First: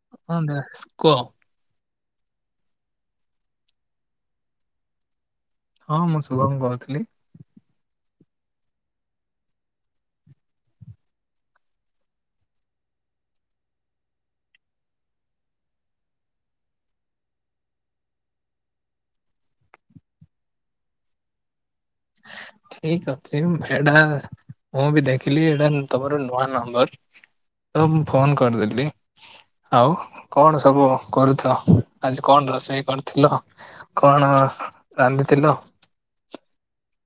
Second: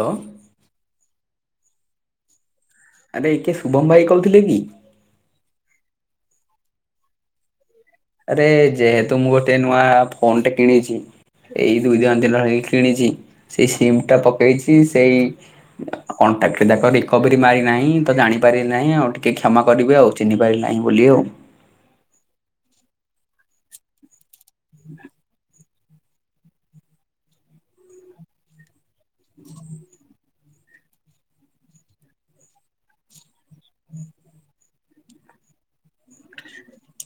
Hello. Sandhya, କୁହ। ଆରେ କିଏ ଶୁଭମ ଭାଇ କହୁଥିଲେ କି? ହଁ ମୁଁ ଶୁଭମ କହୁଥିଲି। ଆରେ ଯେହେତୁ ମୁଁ ଗୋଟେ ନୂଆ ଫୋନଟେ କିଣିଛି ଏଇ ଦୁଇ ଦିନ ହେଇ କିଣିଛି ସେଇ ସିମ୍ ଟା ପକେଇଛି ସେଇ କଣ୍ଟାକ୍ଟ ଯାକ ରିକୋଭରି ମାରିନାହିଁ ତ ଜାଣିପାରିଲି ନାହିଁ। ଆଉ ଟିକେ କ୍ଷମା କରିବେ ଆଉ। ଚିହ୍ନି ପାଇଲିନାହିଁ ବୋଲି ଆଉ। ଠିକ ଅଛି ଏଇଟା ମୁଁ ବି ଦେଖିଲି ଏଇଟା ତମର ନୂଆ ନମ୍ବର ତ ମୁଁ ଫୋନ କରିଦେଲି ଆଉ କଣ ସବୁ କରୁଛ ଆଜି କଣ ରୋଷେଇ କରିଥିଲ? କଣ ରାନ୍ଧିଥିଲ?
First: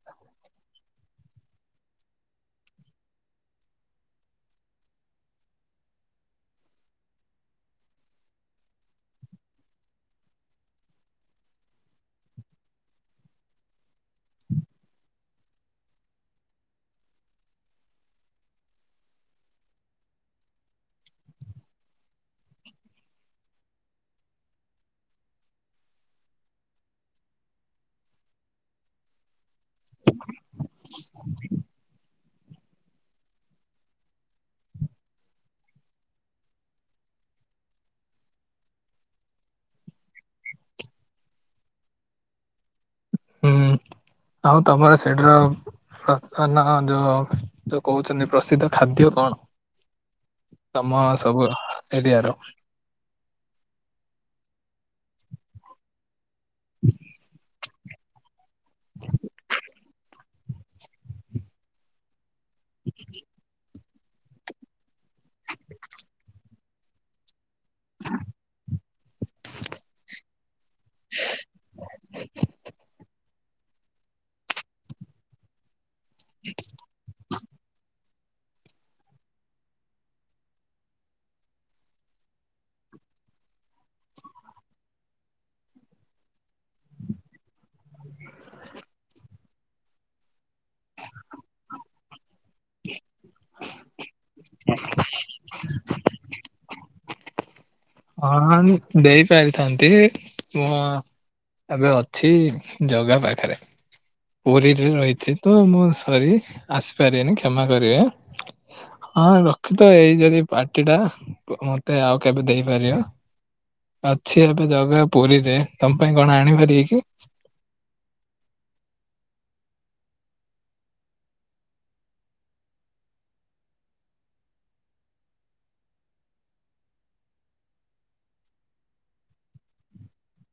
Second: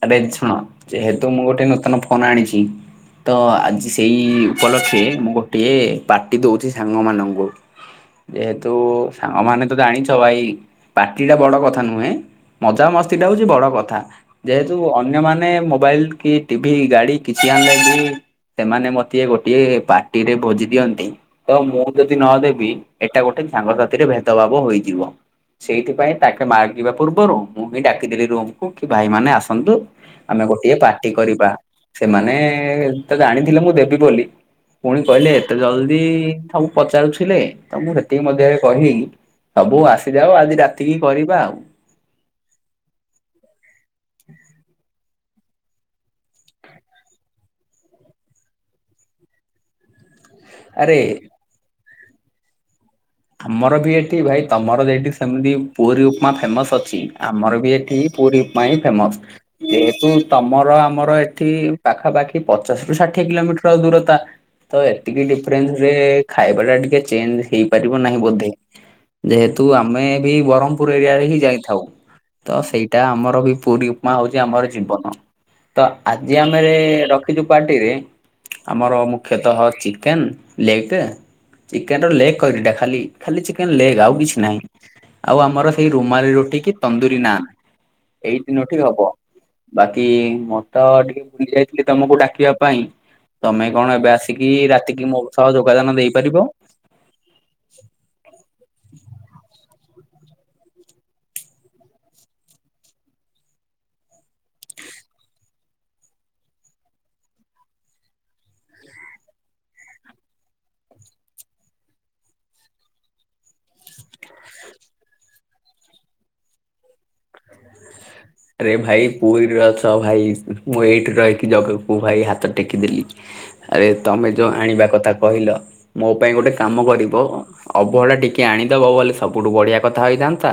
ଆରେ ଶୁଣ ଯେହେତୁ ମୁଁ ଗୋଟେ ନୂତନ ଫୋନ ଆଣିଛି। ତ ଆଜି ସେଇ ଉପଲକ୍ଷେ ମୁଁ ଗୋଟିଏ ପାର୍ଟି ଦୋଉଛି ସାଙ୍ଗ ମାନଙ୍କୁ। ଯେହେତୁ ସାଙ୍ଗମାନେ ତ ଜାଣିଛ ଭାଇ ପାର୍ଟି ଟା ବଡ କଥା ନୁହେଁ ମଜାମସ୍ତିଟା ହୋଉଛି ବଡ଼ କଥା। ଯେହେତୁ ଅନ୍ୟମାନେ ମୋବାଇଲ କି ଟିଭି ଗାଡି କିଛି ଆଣିଲେ ବି ସେମାନେ ମତିଏ ଗୋଟିଏ ପାର୍ଟି ରେ ଭୋଜି ଦିଅନ୍ତି ତ ମୁଁ ଯଦି ନଦେବି ଏଇଟା ଗୋଟେ ସାଙ୍ଗସାଥିରେ ଭେଦଭାବ ହୋଇଯିବ। ସେଇଥିପାଇଁ ତାକେ ମାଗିବା ପୂର୍ବରୁ ମୁଁ ହିଁ ଡାକିଦେଲି ରୁମକୁ ଭାଇ ମାନେ ଆସନ୍ତୁ ଆମେ ଗୋଟିଏ ପାର୍ଟି କରିବା। ସେମାନେ ତ ଜାଣିଥିଲେ ମୁଁ ଦେବି ବୋଲି ପୁଣି କହିଲେ ଏତେ ଜଲଦି ସବୁ ପଚାରୁଥିଲେ ତ ମୁଁ ସେତିକି ମଧ୍ୟରେ କହିବି ସବୁ ଆସିଯାଉ ଆଜି ରାତିକି କରିବା ଆଉ। ହୁଁ ଆଉ ତମର ସେଠିର ଫା ଫା ନା ଯୋଉ ଯୋଉ କହୁଛନ୍ତି ପ୍ରସିଦ୍ଧ ଖାଦ୍ୟ କଣ? ଆରେ ତମ ସବୁ ଏରିଆର? ଆମର ବି ଏଠି ଭାଇ ତମର ଯେଠି ସେମିତି ପୁରୀ ଉପମା ଫେମସ ଅଛି ଆମର ବି ଏଠି ପୁରୀ ପାଇଁ ଫେମସ ଯେହେତୁ ତମର ଆମର ଏଠି ପାଖାପାଖି ପଚାଶ ରୁ ଷାଠିଏ କିଲୋମିଟର ଦୂରତା ତ ଏତିକି ଡିଫରେନ୍ସ ରେ ଖାଇବା କହିଲା ଟିକେ ଚେଞ୍ଜ ହେଇପାରିବ ନାହିଁ ବୋଧେ ଯେହେତୁ ଆମେ ବି ବ୍ରହ୍ମପୁର ଏରିଆରେ ହିଁ ଯାଇଥାଉ ତ ସେଇଟା ଆମର ବି ପୁରୀ ମା ହଉଛି ଆମର ଜୀବନ ତ ଆଜି ଆମେ ରଖିଛୁ ପାର୍ଟିରେ ଆମର ମୁଖ୍ୟତଃ ଚିକେନ ଲେଗ୍ ଟା ଚିକେନ ର ଲେଗ୍ ଖଇଲିଟା ଖାଲି ଖାଲି ଚିକେନ ଲେଗ ଆଉ କିଛି ନାହିଁ। ଆଉ ଆମର ସେଇ ରୁମାଲ ରୁଟିକି ତନ୍ଦୁରୀ ନାନ ଏଇ ତିନୋଟି ହବ। ବାକି ମୋର ତ ଟିକେ ଭୁଲି ଯାଇଥିଲି ତମକୁ ଡାକିବା ପାଇଁ ତମେ କଣ ଏବେ ଆସିକି ରାତିକି ମୋ ସହ ଯୋଗଦାନ ଦେଇପାରିବ? ହଁ ଦେଇ ପାରିଥାନ୍ତି ମୁ ଏବେ ଅଛି ଜଗା ପାଖରେ ପୁରୀରେ ରହିଛି ତ ମୁଁ ସରି ଆସିପାରିବିନି କ୍ଷମା କରିବେ। ହଁ ରଖିଥା ଏଇ ଯଦି ପାର୍ଟି ଟା ମତେ ଆଉ କେବେ ଦେଇ ପାରିବ। ଅଛି ଏବେ ଜଗା ପୁରୀରେ ତମ ପାଇଁ କଣ ଆଣିପାରିବି କି? ରେ ଭାଇ ପୁରୀରେ ଅଛ ଭାଇ ମୁଁ ଏଇଠି ରହିକି ଜଗା କୁ ଭାଇ ହାତ ଟେକିଦେଲି। ଆରେ ତମେ ଯୋଉ ଆଣିବା କଥା କହିଲ ମୋ ପାଇଁ ଗୋଟେ କାମ କରିବ ଅଭଡ଼ା ଟିକେ ଆଣିଦବ ବଲେ ସବୁଠୁ ବଢିଆ କଥା ହେଇଥାନ୍ତା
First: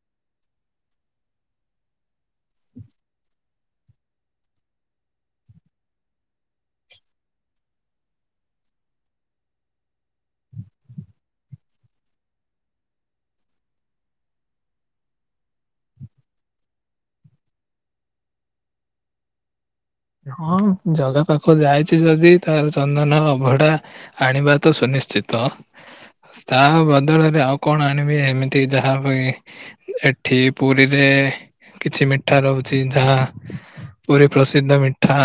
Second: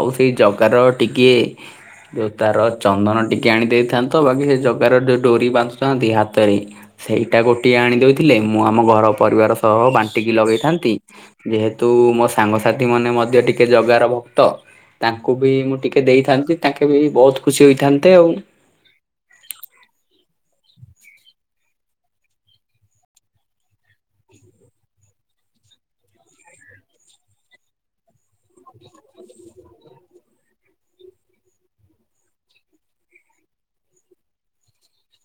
ଆଉ ସେଇ ଜଗାର ଟିକିଏ ଯୋଉ ତାର ଚନ୍ଦନ ଟିକେ ଆଣି ଦେଇଥାନ୍ତ ବାକି ସେ ଜଗାର ଯୋଉ ଡୋରି ବାନ୍ଧୁଥାନ୍ତି ହାତରେ ସେଇଟା ଗୋଟିଏ ଆଣିଦଉଥିଲେ ମୁଁ ଆମ ଘର ପରିବାର ସହ ବାଣ୍ଟିକି ଲଗେଇଥାନ୍ତି ଯେହେତୁ ମୋ ସାଙ୍ଗସାଥି ମାନେ ମଧ୍ୟ ଟିକେ ଜଗାର ଭକ୍ତ ତାଙ୍କୁ ବି ମୁଁ ଟିକେ ଦେଇଥାନ୍ତି ତାଙ୍କେ ବି ବହୁତ ଖୁସି ହୋଇଥାନ୍ତେ ଆଉ। ହଁ ଜଗା ପାଖ ଯାଇଛି ଯଦି ତାର ଚନ୍ଦନ ଅଭଡା ଆଣିିବା ତ ସୁନିଶ୍ଚିତ। ତା ବଦଳରେ ଆଉ କଣ ଆଣିବି ଏମିତି ଯାହା ପାଇଁ ଏଠି ପୁରୀରେ କିଛି ମିଠା ରହୁଚି ଯାହା ପୁରୀ ପ୍ରସିଦ୍ଧ ମିଠା।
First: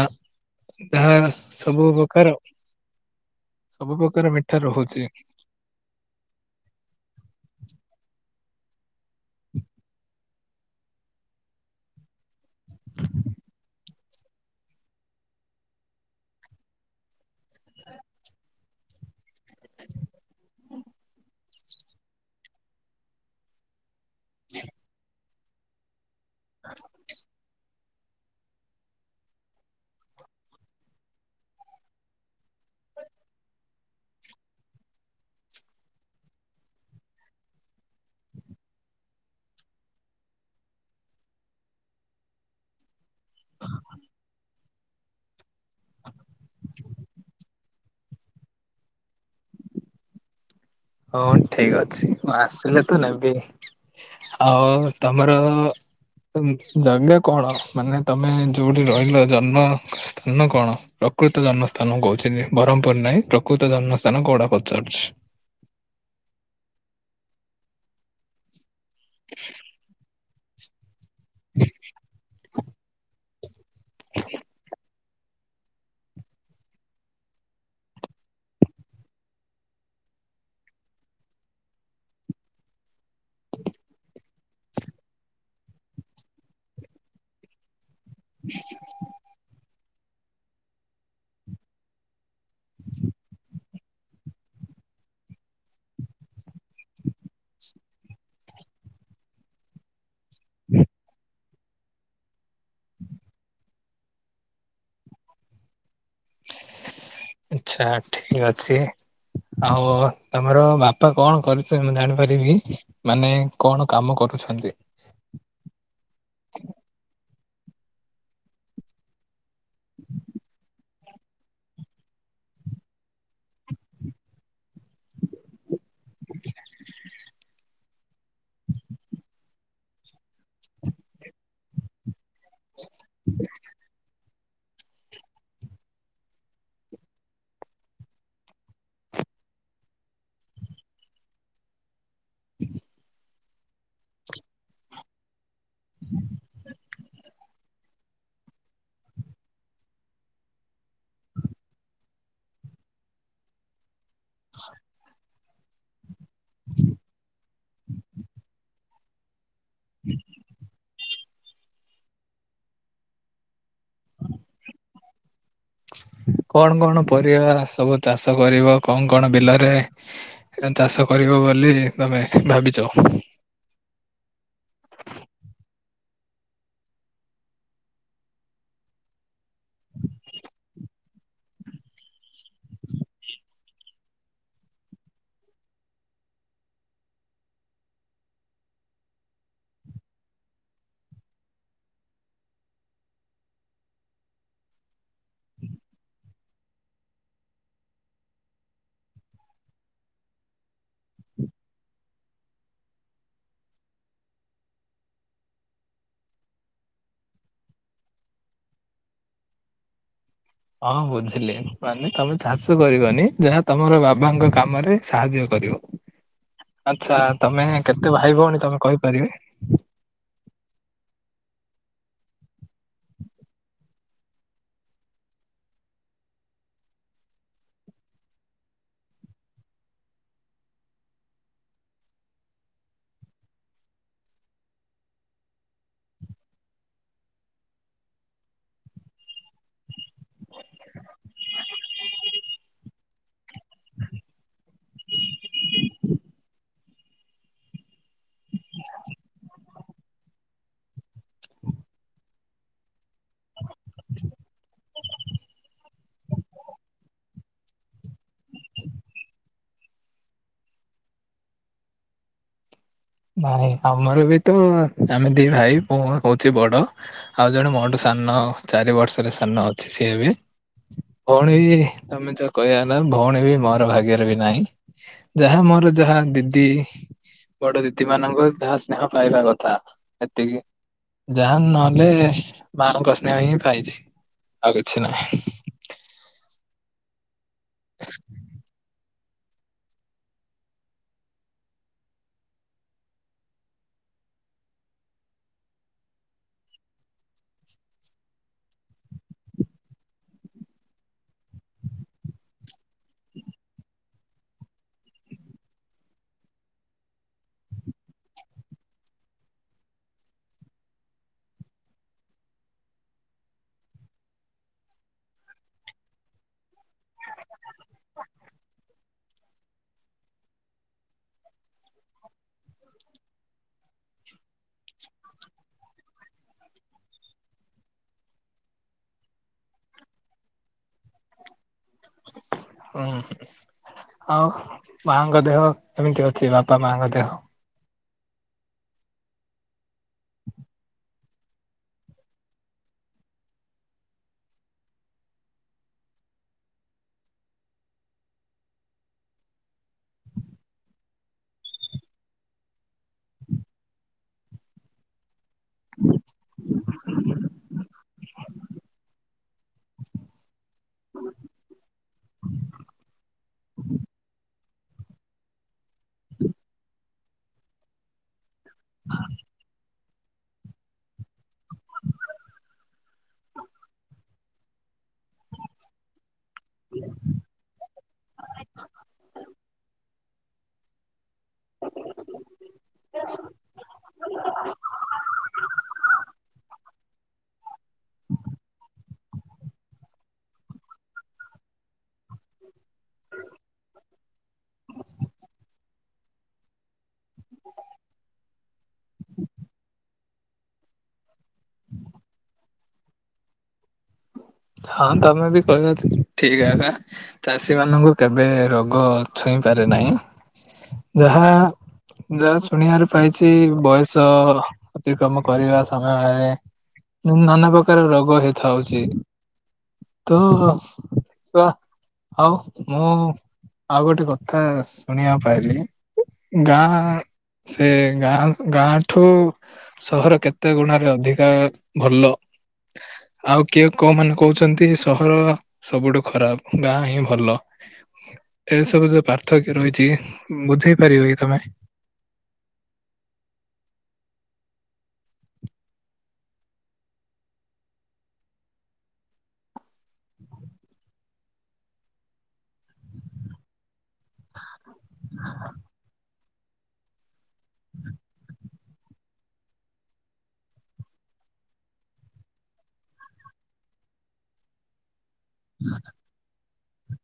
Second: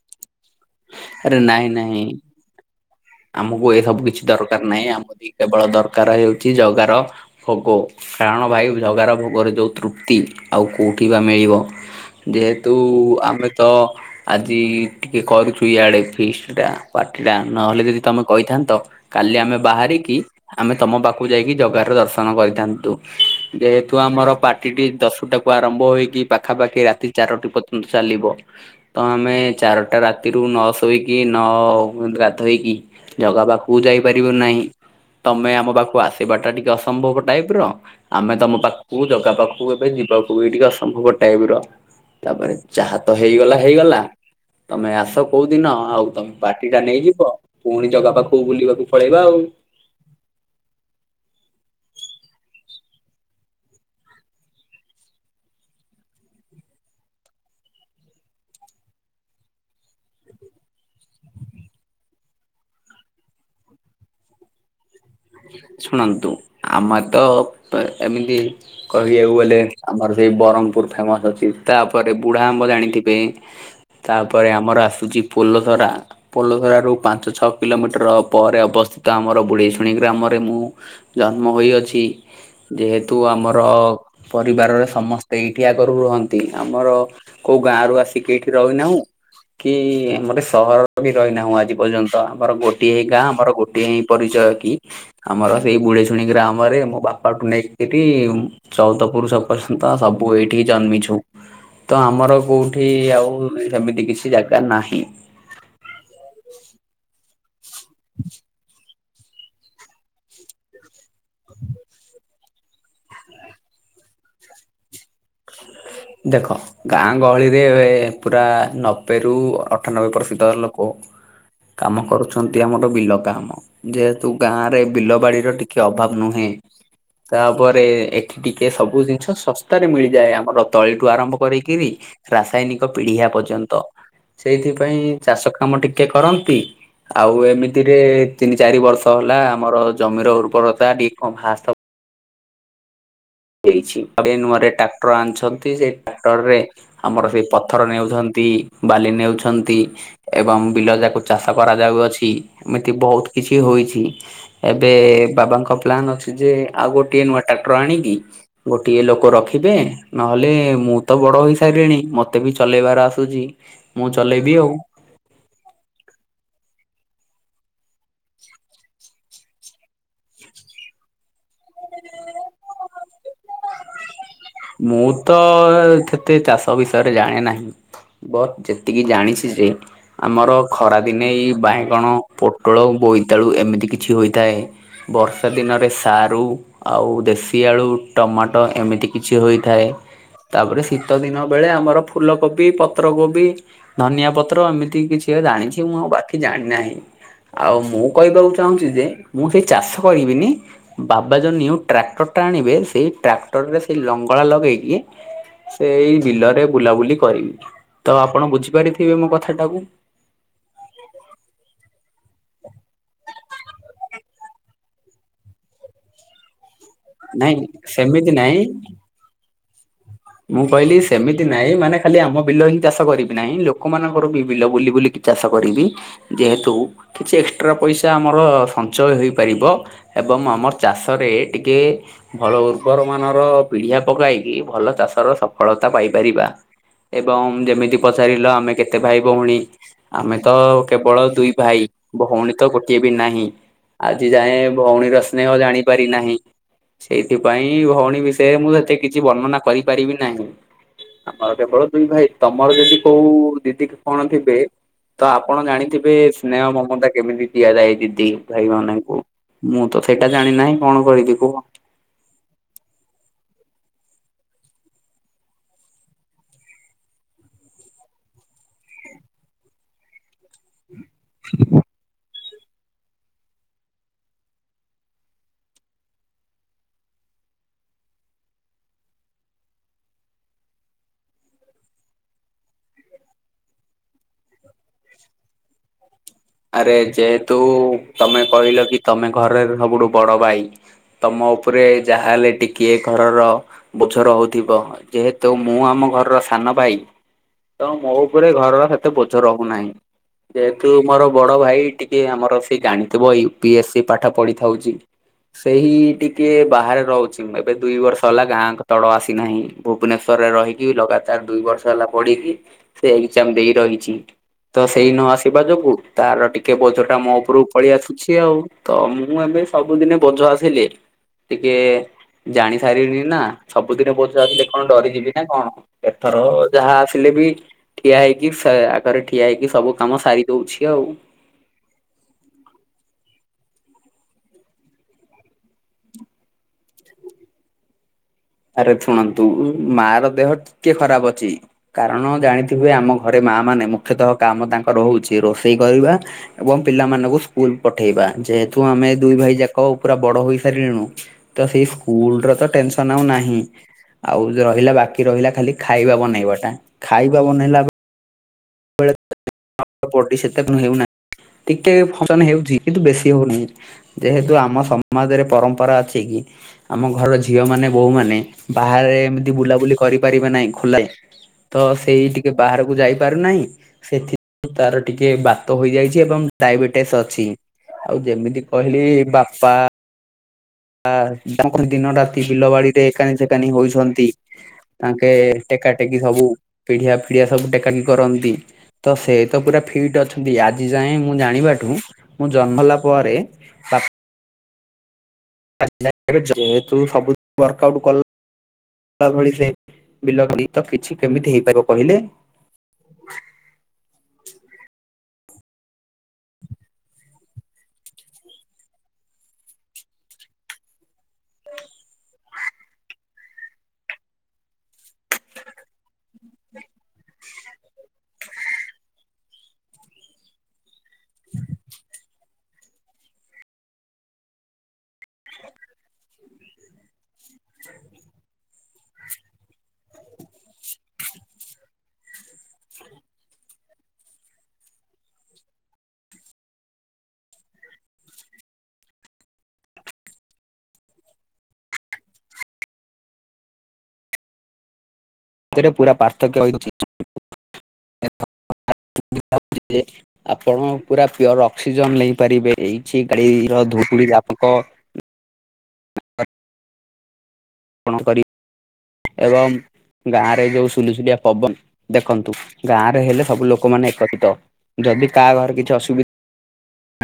ଯାହା ଆରେ ନାଇଁ ସବୁ ନାଇଁ ପ୍ରକାର ଆମକୁ ଏ ସବୁ କିଛି ପ୍ରକାର ମିଠା ଦରକାର ନାହିଁ ରହୁଚି। ଆମକୁ କେବଳ ଦରକାର ହେଉଚି ଜଗାର ଭୋଗ କାରଣ ଭାଇ ଜଗାର ଭୋଗରେ ଯୋଉ ତୃପ୍ତି ଆଉ କୋଉଠି ବା ମିଳିବ? ଯେହେତୁ ଆମେ ତ ଆଜି ଟିକେ କରୁଛୁ ଇଆଡ଼େ ଫିଷ୍ଟଟା ପାର୍ଟିଟା ନହେଲେ ଯଦି ତମେ କହିଥାନ୍ତ କାଲି ଆମେ ବାହାରିକି ଆମେ ତମ ପାଖକୁ ଯାଇକି ଜଗା ର ଦର୍ଶନ କରିଥାନ୍ତୁ। ଯେହେତୁ ଆମର ପାର୍ଟିଟି ଦଶୁଟାକୁ ଆରମ୍ଭ ହୋଇକି ପାଖାପାଖି ରାତି ଚାରୋଟି ପ ଚାଲିବ ତ ଆମେ ଚାରୋଟା ରା ତିରୁ ନ ଶୋଇକି ନ ଗାଧୋଇକି ଜଗା ପାଖକୁ ଯାଇପାରିବୁ ନାହିଁ। ତମେ ଆମ ପାଖକୁ ଆସିବା ଟା ଟିକେ ଅସମ୍ଭବ ଟାଇପ ର। ଆମେ ତମ ପାଖକୁ ଜଗା ପାଖକୁ ଏବେ ଯିବାକୁ ବି ଟିକେ ଅସମ୍ଭବ ଟାଇପ ର। ତାପରେ ଯାହା ତ ହେଇଗଲା ହେଇଗଲା ତମେ ଆସ ତ କୋଉ ଦିନ ଆଉ ତମେ ପାଟି ଟା ନେଇଯିବ ପୁଣି ଜଗା ପାଖୁକୁ ବୁଲିବାକୁ ପଳେଇବା ଆଉ। ହଁ ଠିକ ଅଛି ମୁଁ ଆସିଲେ ତ ନେବିନି ଆଉ ତମର ଜାଗା କଣ ମାନେ ତମେ ଯୋଉଠି ରହିଲ ଜନ୍ମ ସ୍ଥାନ କଣ? ପ୍ରକୃତ ଜନ୍ମସ୍ଥାନ କହୁଛନ୍ତି ବରମପୁର ନାଇଁ ପ୍ରକୃତ ଜନ୍ମସ୍ଥାନ କୋଉଟା ପଚାରୁଚି? ଶୁଣନ୍ତୁ ଆମେ ତ ଏମିତି କହିବାକୁ ଗଲେ ଆମର ସେଇ ବରମପୁର ଫେମସ ଅଛି ତାପରେ ବୁଢା ଆମ୍ବ ଜାଣିଥିବେ ତାପରେ ଆମର ଆସୁଚି ପୋଲ ଧରା। ପୋଲଧରା ରୁ ପାଞ୍ଚ ଛଅ କିଲୋମିଟର ପରେ ଅବସ୍ଥିତ ଆମର ବୁଢେଇ ଶୁଣି ବି ଗ୍ରାମରେ ମୁଁ ଜନ୍ମ ହୋଇଅଛି ଯେହେତୁ ଆମର ପରିବାରର ସମସ୍ତେ ଏଇଠି ଆଗ ରୁହନ୍ତି ଆମର କୋଉ ଗାଁ ରୁ ଆସି ଟିକେ ଏଠି ରହିନାହୁଁ। କି [unintelligible] ସହର ବି ରହିନାହୁଁ ଆଜି ପର୍ଯ୍ୟନ୍ତ ଆମର ଗୋଟିଏ ହିଁ ଗାଁ ଆମର ଗୋଟିଏ ହିଁ ପରିଚୟ କି? ଆମର ସେଇ ବୁଢେ ଶୁଣି ଗ୍ରାମରେ ମୋ ବାପାଠୁ ନେଇକିରି ଚଉଦ ପୁରୁଷ [unintelligible] ସବୁ ଏଇଠିକି ଜନ୍ମିଛୁ। ତ ଆମର କୋଉଠି ଆଉ ସେମିତି କିଛି ଜାଗା ନାହିଁ। ଆଚ୍ଛା ଠିକ୍ ଅଛି। ଆଉ ତମର ବାପା କଣ କରୁଚ ମୁଁ ଜାଣିପାରିବି? ମାନେ କଣ କାମ କରୁଛନ୍ତି? ଦେଖ ଗାଁ ଗହଳିରେ ପୁରା ନବେ ରୁ ଅଠାନବେ ପ୍ରଶିତ ଲୋକ। କାମ କରୁଛନ୍ତି ଆମର ବିଲ। କାମ ଯେହେତୁ ଗାଁ ରେ ବିଲ ବାଡିର ଟିକେ ଅଭାବ ନୁହେଁ। ତାପରେ ଏ ଟିକେ ସବୁ ଜିନିଷ ଶସ୍ତାରେ ମିଳିଯାଏ ଆମର ତଳିଠୁ ଆରମ୍ଭ କରିକିରି। ରାସାୟିନିକ ପିଡିଆ ପର୍ଯ୍ୟନ୍ତ ସେଇଥିପାଇଁ ଚାଷ କାମ ଟିକେ କରନ୍ତି। ଆଉ ଏମିତିରେ ତିନି ଚାରି ବର୍ଷ ହେଲା ଆମର ଜମିର ଉର୍ବରତା [unintelligible] ହ ହେଇଛି [unintelligible] ନୂଆରେଟ ଟା ଟ୍ର ଆଣିଛନ୍ତି ସେଇ ଟ୍ରାକ୍ଟରରେ ଆମର ସେଇ ପଥର ନେଉଛନ୍ତି। ବାଲି ନେଉଛନ୍ତି। ଏବଂ ବିଲ ଜାକୁ ଚାଷ କରାଯାଉଅଛି ଏମିତି ବହୁତ କିଛି ହୋଇଛି। ଏବେ ବାବାଙ୍କ ପ୍ଲାନ୍ ଅଛି ଯେ ଆଉ ଗୋଟିଏ ନୂଆ ଟ୍ରାକ୍ଟର ଆଣିବି। ଗୋଟିଏ ଲୋକ ରଖିବେ ନହେଲେ ମୁଁ ତ ବଡ ହୋଇସାଇଲିଣି ମତେ ବି ଚଲେଇବାର ଆସୁଚି ମୁଁ ଚଲେଇବି ଆଉ। କଣ କଣ ପରିବା ସବୁ ଚାଷ କରିବ କଁ କଣ ବିଲରେ। ଆଁ ଚାଷ କରିବ ବୋଲି ତମେ ଭାବିଚ। ମୁଁ ତ ଥେତେ ଚାଷ ବିଷୟରେ ଜାଣେ ନାହିଁ। ବଟ୍ ଯେତିକି ଜାଣିଛି ଯେ ଆମର ଖରାଦିନେ ଏଇ ବାଇଗଣ ପୋଟୋଳୋ ବୋଇତାଳୁ ଏମିତି କିଛି ହୋଇଥାଏ। ବର୍ଷା ଦିନରେ ସାରୁ ଆଉ ଦେଶୀ ଆଳୁ ଟମାଟ ଏମିତି କିଛି ହୋଇଥାଏ। ତାପରେ ଶୀତ ଦିନ ବେଳେ ଆମର ଫୁଲକୋବି ପତ୍ରକୋବି। ଧନିଆ ପତ୍ର ଏମିତି କିଛି ଜାଣିଛି ମୁଁ ଆଉ ବାକି ଜାଣିନାହିଁ। ଆଉ ମୁଁ କହିବାକୁ ଚାହୁଁଛି ଯେ ମୁଁ ସେଇ ଚାଷ କରିବିନି। ବାବା ଯୋଉ ନିଉ ଟ୍ରାକ୍ଟର ଟା ଆଣିବେ ସେଇ ଟ୍ରାକ୍ଟରରେ ସେଇ ଲଙ୍ଗଳା ଲଗେଇକି। ସେଇ ବିଲରେ ବୁଲାବୁଲି କରିବି ତ ଆପଣ ବୁଝିପାରିଥିବେ ମୋ କଥା ଟାକୁ। ହଁ ବୁଝିଲି ମାନେ ତମେ ଚାଷ କରିବନି ଯାହା ତମର ବାବାଙ୍କ କାମରେ ସାହାଯ୍ୟ କରିବ। ଆଚ୍ଛା ନାଇଁ ତମେ କେତେ ସେମିତି ଭାଇ ଭୋଉଣୀ ନାଇଁ ତମେ କହିପାରିବେ। ମୁଁ କହିଲି ସେମିତି ନାଇଁ ମାନେ ଖାଲି ଆମ ବିଲ ହିଁ ଚାଷ କରିବି ନାହିଁ ଲୋକୋ ମାନଙ୍କର ବି ବିଲ ବୁଲି ବୁଲି କି ଚାଷ କରିବି ଯେହେତୁ କିଛି ଏକ୍ସଟ୍ରା ପଇସା ଆମର ସଞ୍ଚୟ ହେଇପାରିବ। ଏବଂ ଆମର ଚାଷରେ ଟିକେ ଭଲ ଉର୍ବର ମାନର ପିଢଆ ପକାଇକି ଭଲ ଚାଷର ସଫଳତା ପାଇପାରିବା। ଏବଂ ଯେମିତି ପଚାରିଲ ଆମେ କେତେ ଭାଇ ଭୋଉଣୀ। ଆମେ ତ କେବଳ ଦୁଇ ଭାଇ ଭୋଉଣୀ ତ ଗୋଟିଏ ବି ନାହିଁ। ଆଜି ଯାଏଁ ଭୋଉଣୀର ସ୍ନେହ ଜାଣିପାରି ନାହିଁ ସେଇଥିପାଇଁ ଭୋଉଣୀ ବି ସେ ମୁଁ ସେତେ କିଛି ବର୍ଣ୍ଣନା କରିପାରିବି ନାହିଁ। ଆମର କେବଳ ଦୁଇ ଭାଇ ତମର ଯଦି କୋଉ ଦିଦି କି କଣ ଥିବେ। ତ ଆପଣ ଜାଣିଥିବେ ସ୍ନେହ ମମତା କେମିତି ଦିଆଯାଇ ଦିଦି ଭାଇ ମାନେଙ୍କୁ। ମୁଁ ତ ସେଇଟା ଜାଣି ନାହିଁ କଣ କରିବି କୁହ। ନାଇଁ ଆମର ବି ତ ଆମେ ଦି ଭାଇ [unintelligible] ହୋଉଛି ବଡ। ଆଉ ଜଣେ ମୋଠୁ ସାନ ଚାରି ବର୍ଷରେ ସାନ ଅଛି ସିଏ ବି। ଭୋଉଣୀ ବି ତମେ ଚ କହିବା ନା ଭୋଉଣୀ ବି ମୋରୋ ଭାଗ୍ୟରେ ବି ନାଇଁ। ଯାହା ମୋରୋ ଯାହା ଦିଦି ବଡ ଦି ଦି ମାନଙ୍କୁ ଯାହା ସ୍ନେହ ପାଇବା କଥା ଏତିକି। ଯାହାନ୍ ନହେଲେ ମାଙ୍କ ସ୍ନେହ ହିଁ ପାଇଛି ଆଉ କିଛି ନାହିଁ। ଆରେ ଯେହେତୁ ତମେ କହିଲ କି ତମେ ଘରେରେ ସବୁଠୁ ବଡ ଭାଇ। ତମ ଓପୋରେ ଯାହା ହେଲେ ଟିକିଏ ଘରର ବୋଝୋ ରହୁଥିବ ଯେହେତୁ ମୁଁ ଆମ ଘରର ସାନ ଭାଇ। ତେଣୁ ମୋ ଉପରେ ଘରର ସେତେ ବୋଝ ରହୁନାହିଁ ଯେହେତୁ ମୋରୋ ବଡ ଭାଇ ଟିକେ ଆମର ସିଏ ଜାଣିଥିବ ୟୁ ପି ଏସ୍ ସି ପାଠ ପଢିଥାଉଚି। ସେହି ଟିକିଏ ବାହାରେ ରହୁଛି ମୁଁ ଏବେ ଦୁଇ ବର୍ଷ ହେଲା ଗାଁ ତଳ ଆସିନାହିଁ। ଭୁବନେଶ୍ୱରରେ ରହିକି ଲଗାତାର ଦୁଇ ବର୍ଷ ହେଲା ପଢିକି ସେ ଏକ୍ସାମ୍ ଦେଇ ରହିଛି। ତ ସେଇ ନ ଆସିବା ଯୋଗୁ ତାର ଟିକେ ବୋଝୋଟା ମୋ ଉପୁରୁକୁ ପଳେଇ ଆସୁଛି ଆଉ। ତ ମୁଁ ଏବେ ସବୁଦିନି ବୋଝୋ ଆସିଲି ଟିକିଏ ଜାଣିସାରିଲିଣି ନା ସବୁଦିନେ ବୋଝୋ ଆଲେ କଣ ଡରିଯିବି ନା କଣ। ଏଥର ଯାହା ଆସିଲେ ବି ଠିଆ ହେଇକି ସେ ଆଗରେ ଠିଆ ହେଇକି ସବୁ କାମ ସାରିଦୋଉଛି। [unintelligible] ହୁଁ ଆଉ ମାଆଙ୍କ ଦେହ କେମିତି ଅଛି ବାପା ମାଆଙ୍କ ଦେହ। ଆରେ ଶୁଣନ୍ତୁ ମାର ଦେହ ଟିକେ ଖରାବ୍ ଅଛି। କାରଣ ଜାଣିଥିବେ ଆମ ଘରେ ମାଆ ମାନେ ମୁଖ୍ୟତଃ କାମ ତାଙ୍କର ହୋଉଛି ରୋଷେଇ କରିବା। ଏବଂ ପିଲାମାନଙ୍କୁ ସ୍କୁଲ ପଠେଇବା ଯେହେତୁ ଆମେ ଦୁଇ ଭାଇ ଯାକ ପୁରା ବଡ ହୋଇ ସାରିଲିଣୁ। ତ ସେଇ ସ୍କୁଲର ତ ଟେନସନ୍ ଆଉ ନାହିଁ। ହୁଁ ଆଉ ରହିଲା ବାକି ରହିଲା ଖାଲି ଖାଇବା ବନେଇବା ଟା ଖାଇବା ବନେଇଲା [unintelligible] କଣ ହେଉନା ଟିକେ [unintelligible] ହେଉଛି କିନ୍ତୁ ବେଶୀ ହୋଉନାହିଁ ଯେହେତୁ ଆମ ସମ ସମାଜରେ ପରମ୍ପରା ଅଛି କି ଆମ ଘରର ଝିଅ ମାନେ ବୋହୁ ମାନେ ବାହାରେ ଏମିତି ବୁଲାବୁଲି କ୍ କରିପାରିବେ ନାହିଁ ଖୋଲାଇ ତ ସେଇ ଟିକେ ବାହାରକୁ ଯାଇପାରୁନାହିଁ। ସେଥି ପାଇଁ ତାର ଟିକେ ବାତ ହୋଇଯାଇଛି ଏବଂ ଡାଇବେଟିସ୍ ଅଛି ଆଉ ଯେମିତି କହିଲି ବାପା ଆ [unintelligible] ଦିନ ରାତି ବିଲ ବାଡ଼ିରେ ଏକାନି ସେକାନି ହୋଇଛନ୍ତି। ତାଙ୍କେ ଟେକା ଟେକି ସବୁ ପିଢ଼ିଆ ପିଡ଼ିଆ ସବୁ ଟେକା ଟେକି କରନ୍ତି। ତ ସେ ତ ପୁରା ଫିଟ୍ ଅଛନ୍ତି ଆଜି ଯାଏଁ ମୁଁ ଜାଣିବାଠୁ ମୁଁ ଜନ୍ମ ହେଲା ପରେ ହୁଁ [inaudible] ଆଜ୍ଞା ଜଃ ଯେହେତୁ ସବୁ ୱାର୍କ ଆଉଟ୍ କଲ୍ ଲା ଭଳି ସେ ବିଲ [inaudible] ତ କିଛି କେମିତି ହେଇପାରିବ କହିଲେ? ହଁ ତମେ ବି କହିବା ଠିକ୍ ହେଲା। ଚାଷୀ ମାନଙ୍କୁ କେବେ ରୋଗ ଛୁଇଁ ପାରେ ନାହିଁ। ଯାହା ଯାହା ଶୁଣିବାରୁ ପାଇଛି ବୟସ ଅତିକ୍ରମ କରିବା ସମୟରେ ନନା ପ୍ରକାର ରୋଗ ହିଁ ଖାଉଛି। ତେଣୁ ର [unintelligible] ହ। ମୁଁ ଆଉ ଗୋଟେ କଥା ଶୁଣିବାକୁ ପାଇଲି ଗାଁ ସେ ଗାଁ ଗାଁ ଠୁ ସହର କେତେ ଗୁଣରେ ଅଧିକା ଭଲ ଆଉ କିଏ କମାନେ କହୁଛନ୍ତି ସହର ସବୁଠୁ ଖରାପ୍ ଗାଁ ହିଁ ଭଲ। ଏଇସବୁ ଯୋଉ ପାର୍ଥକ୍ୟ ରହିଛି ବୁଝେଇ ପାରିବ କି ତମେ? ଥିରେ ପୁରା ପାର୍ଥକ୍ୟ ରହିଛି। [inaudible] ଆପଣ ପୁରା ପିଅର ଅକ୍ସିଜେନ୍ ନେଇପାରିବେ ଏଇଠି [unintelligible] ର ଧୁଳିରେ ଆପଣଙ୍କ [inaudible] କଣ କରି ଏବଂ ଗାଁ ରେ ଯୋଉ ସୁଲିସୁଲିଆ ପବନ ଦେଖନ୍ତୁ ଗାଁ ରେ ହେଲେ ସବୁ ଲୋକମାନେ ଏକତ୍ରିତ। ଯଦି କାହା ଘରେ କିଛି ଅସୁବି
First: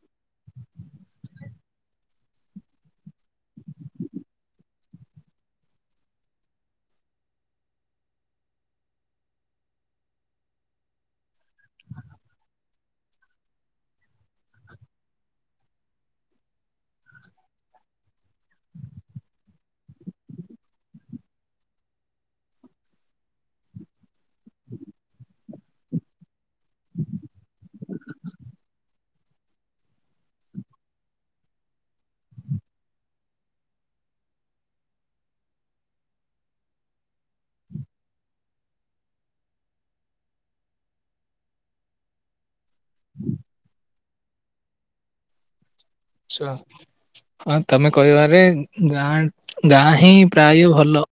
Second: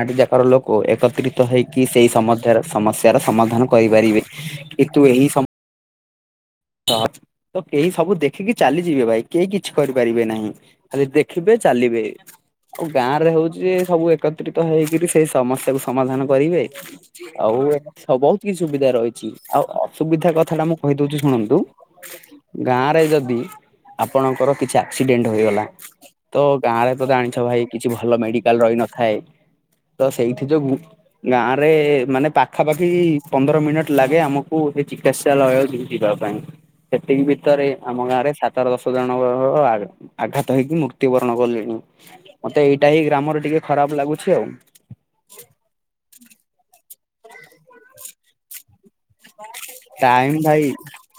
ଆଟି ଯାକର ଲୋକ ଏକତ୍ରିତ ହେଇକି ସେଇ ସମଧ୍ୟାର ସମସ୍ୟାର ସମାଧାନ କରିପାରିବେ। କିନ୍ତୁ ଏହି ସମ୍ ତଃ ତ କେହି ସବୁ ଦେଖିକି ଚାଲିଯିବେ ଭାଇ କେହି କିଛି କରିପାରିବେ ନାହିଁ। ଖାଲି ଦେଖିବେ ଚାଲିବେ। ଆଉ ଗାଁ ରେ ହଉଛି ସବୁ ଏକତ୍ରିତ ହେଇକିରି ସେଇ ସମସ୍ୟାକୁୁ ସମାଧାନ କରିବେ। ଆଉ ଏ ହ ବୋହୁତ୍ କିଛି ସୁବିଧା ରହିଛି ଆଉ ଅସୁବିଧା କଥା ଟା ମୁଁ କହିଦୋଉଛି ଶୁଣନ୍ତୁ। ଉଁ ଗାଁରେ ଯଦି ଆପଣଙ୍କର କିଛି ଆକ୍ସିଡେଣ୍ଟ ହୋଇଗଲା। ତ ଗାଁ ରେ ତ ଜାଣିଛ ଭାଇ କିଛି ଭଲ ମେଡିକାଲ୍ ରହିନଥାଏ। ତ ସେଇଥି ଯୋଗୁ ଗାଁ ରେ ମାନେ ପାଖାପାଖି ପନ୍ଦର ମିନିଟ୍ ଲାଗେ ଆମକୁ କି ଚିକିତ୍ସାଳୟ ଯି-ଯିବା ପାଇଁ। ସେତିକି ଭିତରେ ଆମ ଗାଁ ରେ ସାତରୁ ଦଶ ଜଣଙ୍କର ହବ ବାହାଘର। ଆଘାତ ହେଇକି ମୃତ୍ୟୁବରଣ କଲେଣି ମତେ ଏଇଟା ହି ଗ୍ରାମରେ ଟିକେ ଖରାପ ଲାଗୁଛି ଆଉ। ଛ ହଁ ତମେ କହିବାରେ ଗାଁ ଗାଁ ହିଁ ଟାଇମ ପ୍ରାୟ ଭାଇ ଭଲ।